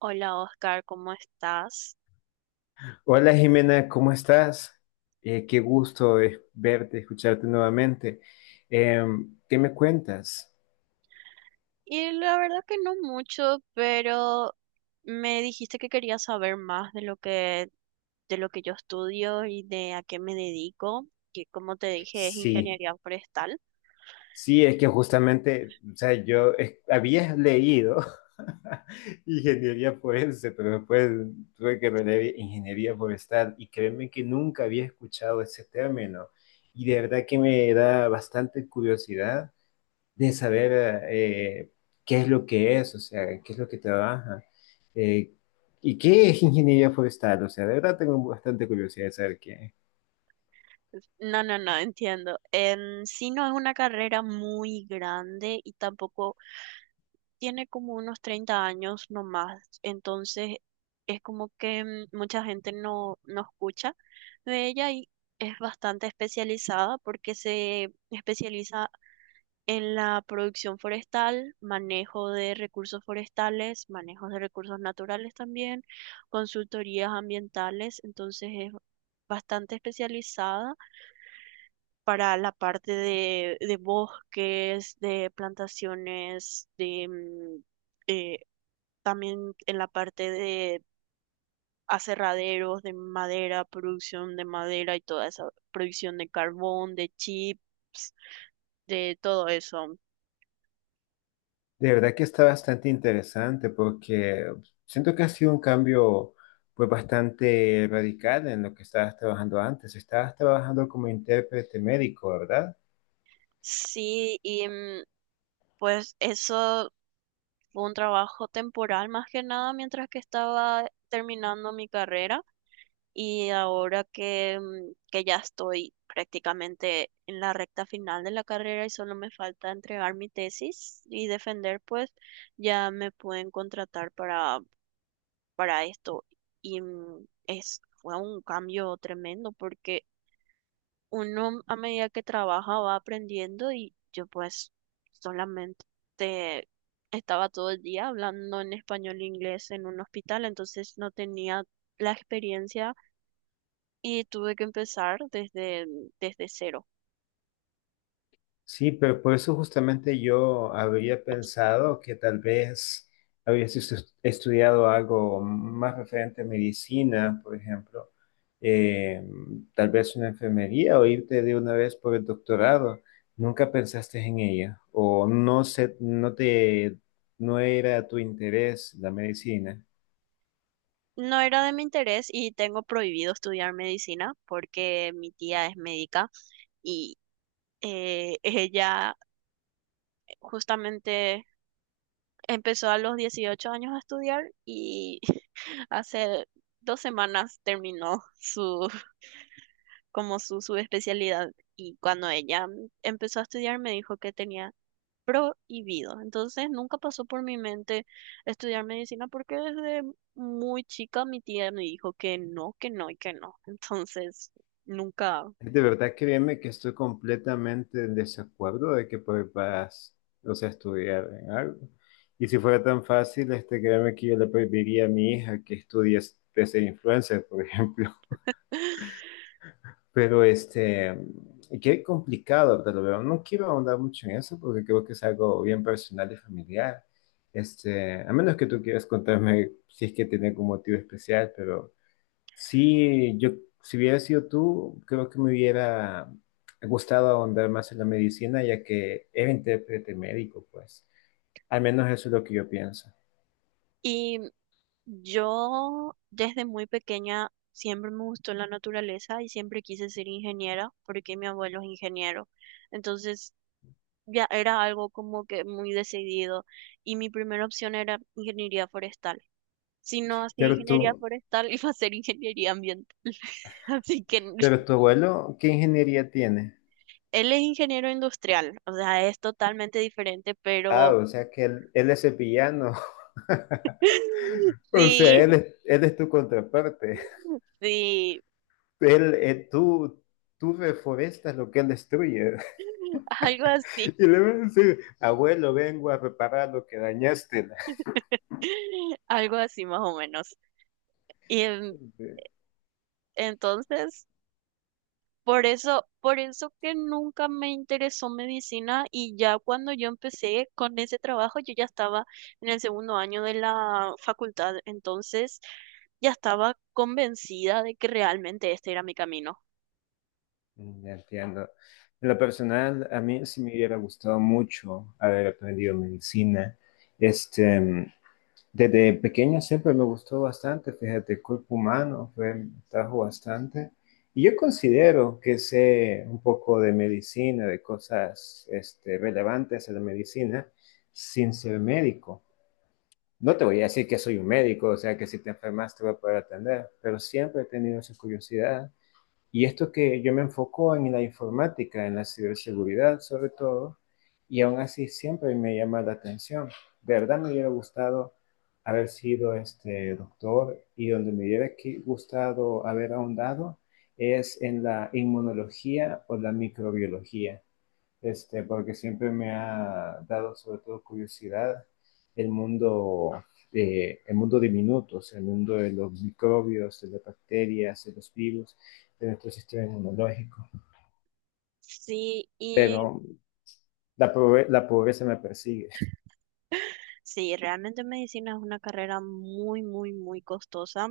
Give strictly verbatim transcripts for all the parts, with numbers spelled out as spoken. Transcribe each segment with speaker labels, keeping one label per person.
Speaker 1: Hola Oscar, ¿cómo estás?
Speaker 2: Hola Jimena, ¿cómo estás? Eh, qué gusto eh, verte, escucharte nuevamente. Em, ¿qué me cuentas?
Speaker 1: Y la verdad que no mucho, pero me dijiste que querías saber más de lo que, de lo que yo estudio y de a qué me dedico, que como te dije es
Speaker 2: Sí,
Speaker 1: ingeniería forestal.
Speaker 2: sí, es que justamente, o sea, yo eh, había leído ingeniería forense, pero después tuve que releer ingeniería forestal y créeme que nunca había escuchado ese término y de verdad que me da bastante curiosidad de saber eh, qué es lo que es, o sea, qué es lo que trabaja eh, y qué es ingeniería forestal. O sea, de verdad tengo bastante curiosidad de saber qué es.
Speaker 1: No, no, no, entiendo. En sí no es una carrera muy grande y tampoco tiene como unos treinta años no más. Entonces es como que mm, mucha gente no, no escucha de ella y es bastante especializada porque se especializa en la producción forestal, manejo de recursos forestales, manejo de recursos naturales también, consultorías ambientales. Entonces es bastante especializada para la parte de, de bosques, de plantaciones, de mm, eh, también en la parte de aserraderos, de madera, producción de madera y toda esa producción de carbón, de chips, de todo eso.
Speaker 2: De verdad que está bastante interesante porque siento que ha sido un cambio pues bastante radical en lo que estabas trabajando antes. Estabas trabajando como intérprete médico, ¿verdad?
Speaker 1: Sí, y mm, pues eso fue un trabajo temporal más que nada mientras que estaba terminando mi carrera. Y ahora que, mm, que ya estoy prácticamente en la recta final de la carrera y solo me falta entregar mi tesis y defender, pues ya me pueden contratar para, para esto. Y mm, es, fue un cambio tremendo porque uno a medida que trabaja va aprendiendo, y yo pues solamente estaba todo el día hablando en español e inglés en un hospital, entonces no tenía la experiencia y tuve que empezar desde, desde cero.
Speaker 2: Sí, pero por eso justamente yo habría pensado que tal vez habrías estu- estudiado algo más referente a medicina, por ejemplo, eh, tal vez una enfermería o irte de una vez por el doctorado. Nunca pensaste en ella o no sé, no te, no era tu interés la medicina.
Speaker 1: No era de mi interés y tengo prohibido estudiar medicina porque mi tía es médica y eh, ella justamente empezó a los dieciocho años a estudiar y hace dos semanas terminó su, como su, su especialidad, y cuando ella empezó a estudiar me dijo que tenía prohibido. Entonces nunca pasó por mi mente estudiar medicina, porque desde muy chica mi tía me dijo que no, que no y que no. Entonces nunca.
Speaker 2: De verdad, créeme que estoy completamente en desacuerdo de que pues, vas, o sea, a estudiar en algo. Y si fuera tan fácil, este, créeme que yo le pediría a mi hija que estudie de ser influencer, por ejemplo. Pero este, y qué complicado, te lo veo. No quiero ahondar mucho en eso porque creo que es algo bien personal y familiar. Este, a menos que tú quieras contarme si es que tiene algún motivo especial, pero sí, yo, si hubiera sido tú, creo que me hubiera gustado ahondar más en la medicina, ya que era intérprete médico, pues. Al menos eso es lo que yo pienso.
Speaker 1: Y yo desde muy pequeña siempre me gustó la naturaleza y siempre quise ser ingeniera porque mi abuelo es ingeniero. Entonces ya era algo como que muy decidido, y mi primera opción era ingeniería forestal. Si no hacía
Speaker 2: Pero
Speaker 1: ingeniería
Speaker 2: tú,
Speaker 1: forestal, iba a hacer ingeniería ambiental. Así que.
Speaker 2: pero tu abuelo, ¿qué ingeniería tiene?
Speaker 1: Él es ingeniero industrial, o sea, es totalmente diferente,
Speaker 2: Ah,
Speaker 1: pero
Speaker 2: o sea que él, él es sevillano. O sea,
Speaker 1: sí,
Speaker 2: él es, él es tu contraparte.
Speaker 1: sí,
Speaker 2: Él, eh, tú, tú reforestas lo que él destruye.
Speaker 1: algo así,
Speaker 2: Y le va a decir, abuelo, vengo a reparar lo que dañaste.
Speaker 1: algo así más o menos. Y en- entonces. Por eso, por eso que nunca me interesó medicina, y ya cuando yo empecé con ese trabajo yo ya estaba en el segundo año de la facultad, entonces ya estaba convencida de que realmente este era mi camino.
Speaker 2: Ya entiendo. En lo personal, a mí sí me hubiera gustado mucho haber aprendido medicina. Este, Desde pequeño siempre me gustó bastante, fíjate, el cuerpo humano fue, me trajo bastante. Y yo considero que sé un poco de medicina, de cosas este, relevantes a la medicina, sin ser médico. No te voy a decir que soy un médico, o sea, que si te enfermas te voy a poder atender, pero siempre he tenido esa curiosidad. Y esto que yo me enfoco en la informática, en la ciberseguridad sobre todo, y aún así siempre me llama la atención. De verdad me hubiera gustado haber sido este doctor y donde me hubiera que- gustado haber ahondado es en la inmunología o la microbiología este, porque siempre me ha dado sobre todo curiosidad el mundo, de, el mundo de minutos, el mundo de los microbios, de las bacterias, de los virus, de nuestro sistema inmunológico.
Speaker 1: Sí, y
Speaker 2: Pero la, pobre- la pobreza me persigue.
Speaker 1: sí, realmente medicina es una carrera muy, muy, muy costosa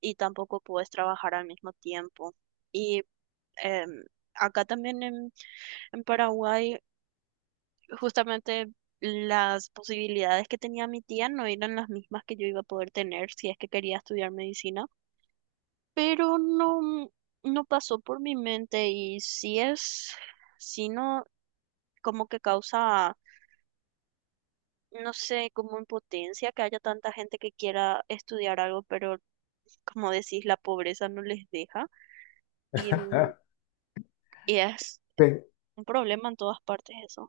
Speaker 1: y tampoco puedes trabajar al mismo tiempo. Y em, acá también en, en Paraguay justamente las posibilidades que tenía mi tía no eran las mismas que yo iba a poder tener si es que quería estudiar medicina, pero no, no pasó por mi mente. Y sí es, sí no, como que causa, no sé, como impotencia que haya tanta gente que quiera estudiar algo, pero como decís, la pobreza no les deja. y, mm, y es un problema en todas partes eso.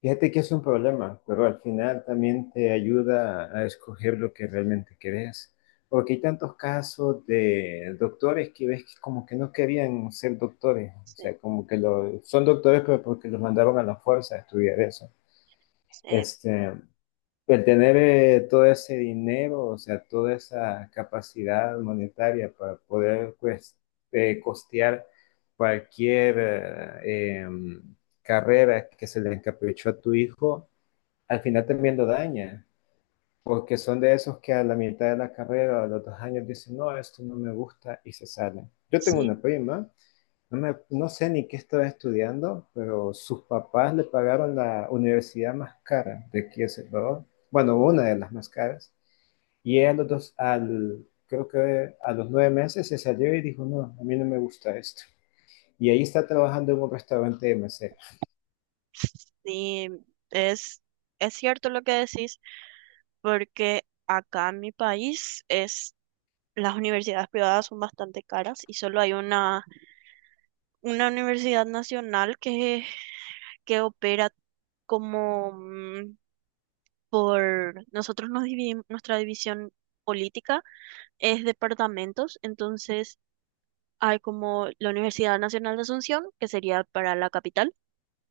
Speaker 2: Fíjate que es un problema, pero al final también te ayuda a escoger lo que realmente querés. Porque hay tantos casos de doctores que ves que como que no querían ser doctores. O
Speaker 1: Sí,
Speaker 2: sea, como que lo, son doctores, pero porque los mandaron a la fuerza a estudiar eso. Este, el tener eh, todo ese dinero, o sea, toda esa capacidad monetaria para poder pues, eh, costear cualquier eh, em, carrera que se le encaprichó a tu hijo al final también lo daña, porque son de esos que a la mitad de la carrera o a los dos años dicen, no, esto no me gusta y se salen. Yo tengo
Speaker 1: sí,
Speaker 2: una prima, no, me- no sé ni qué estaba estudiando, pero sus papás le pagaron la universidad más cara de aquí de Salvador, bueno,
Speaker 1: sí.
Speaker 2: una de las más caras, y ella a los dos, al, creo que a los nueve meses se salió y dijo, no, a mí no me gusta esto. Y ahí está trabajando en un restaurante de mesera.
Speaker 1: Sí, es, es cierto lo que decís, porque acá en mi país es, las universidades privadas son bastante caras y solo hay una, una universidad nacional que, que opera como mm, por, nosotros nos dividimos. Nuestra división política es departamentos, entonces hay como la Universidad Nacional de Asunción, que sería para la capital.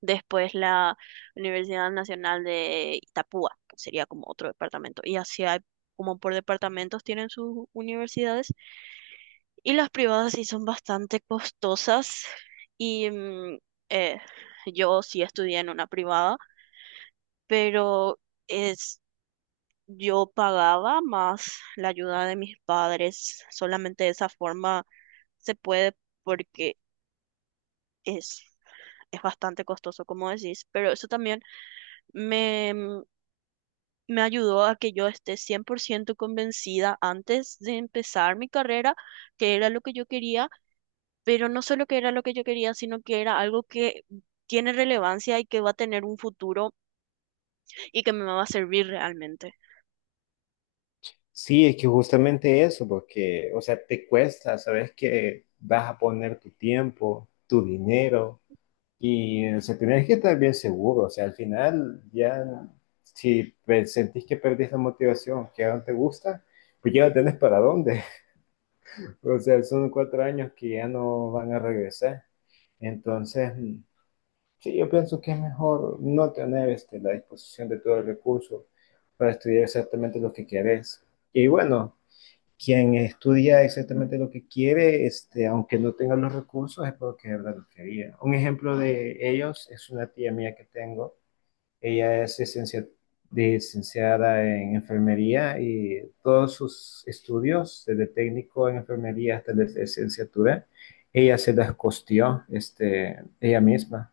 Speaker 1: Después la Universidad Nacional de Itapúa, que sería como otro departamento. Y así hay, como por departamentos tienen sus universidades. Y las privadas sí son bastante costosas. Y mm, eh, yo sí estudié en una privada, pero es, yo pagaba más la ayuda de mis padres. Solamente de esa forma se puede, porque es... es bastante costoso, como decís, pero eso también me, mm, me ayudó a que yo esté cien por ciento convencida antes de empezar mi carrera, que era lo que yo quería, pero no solo que era lo que yo quería, sino que era algo que tiene relevancia y que va a tener un futuro, y que me va a servir realmente.
Speaker 2: Sí, es que justamente eso, porque, o sea, te cuesta, sabes que vas a poner tu tiempo, tu dinero, y, o sea, tenés que estar bien seguro, o sea, al final ya, si pe- sentís que perdés la motivación, que ya no te gusta, pues ya no tenés para dónde, o sea, son cuatro años que ya no van a regresar, entonces, mm, sí, yo pienso que es mejor no tener, este, la disposición de todo el recurso para estudiar exactamente lo que querés, y bueno quien estudia exactamente lo que quiere, este, aunque no tenga los recursos, es porque de verdad lo quería. Un ejemplo de ellos es una tía mía que tengo. Ella es licencia- licenciada en enfermería y todos sus estudios, desde técnico en enfermería hasta la licenciatura, ella se las costeó, este, ella misma.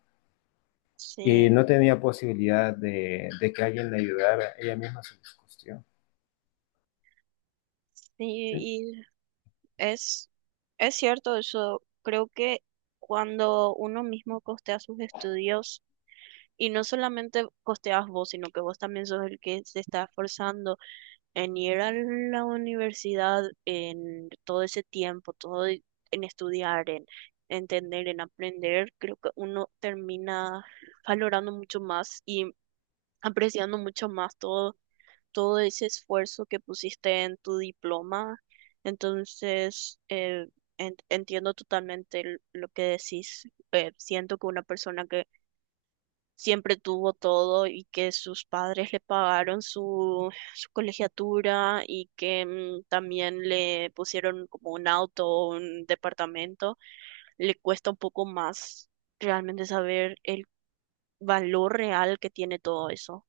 Speaker 2: Y
Speaker 1: Sí,
Speaker 2: no tenía posibilidad de, de que alguien le ayudara, ella misma se las costeó.
Speaker 1: sí, y es, es cierto eso. Creo que cuando uno mismo costea sus estudios, y no solamente costeas vos, sino que vos también sos el que se está esforzando en ir a la universidad, en todo ese tiempo, todo e- en estudiar, en entender, en aprender, creo que uno termina valorando mucho más y apreciando mucho más todo, todo ese esfuerzo que pusiste en tu diploma. Entonces, eh, en- entiendo totalmente l- lo que decís. Eh, siento que una persona que siempre tuvo todo y que sus padres le pagaron su, su colegiatura, y que mm, también le pusieron como un auto o un departamento, le cuesta un poco más realmente saber el valor real que tiene todo eso.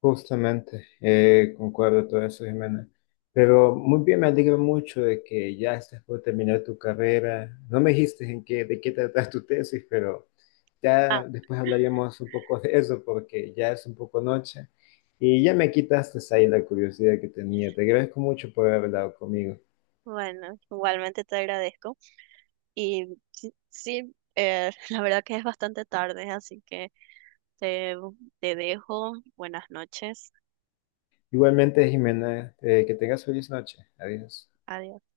Speaker 2: Justamente, eh, concuerdo todo eso, Jimena. Pero muy bien, me alegro mucho de que ya estás por terminar tu carrera. No me dijiste en qué, de qué tratas tu tesis, pero
Speaker 1: Ah,
Speaker 2: ya después hablaríamos un poco de eso porque ya es un poco noche y ya me quitaste ahí la curiosidad que tenía. Te agradezco mucho por haber hablado conmigo.
Speaker 1: bueno, igualmente te agradezco. Y sí, sí, eh, la verdad que es bastante tarde, así que te, te dejo. Buenas noches.
Speaker 2: Igualmente, Jimena, eh, que tengas feliz noche. Adiós.
Speaker 1: Adiós.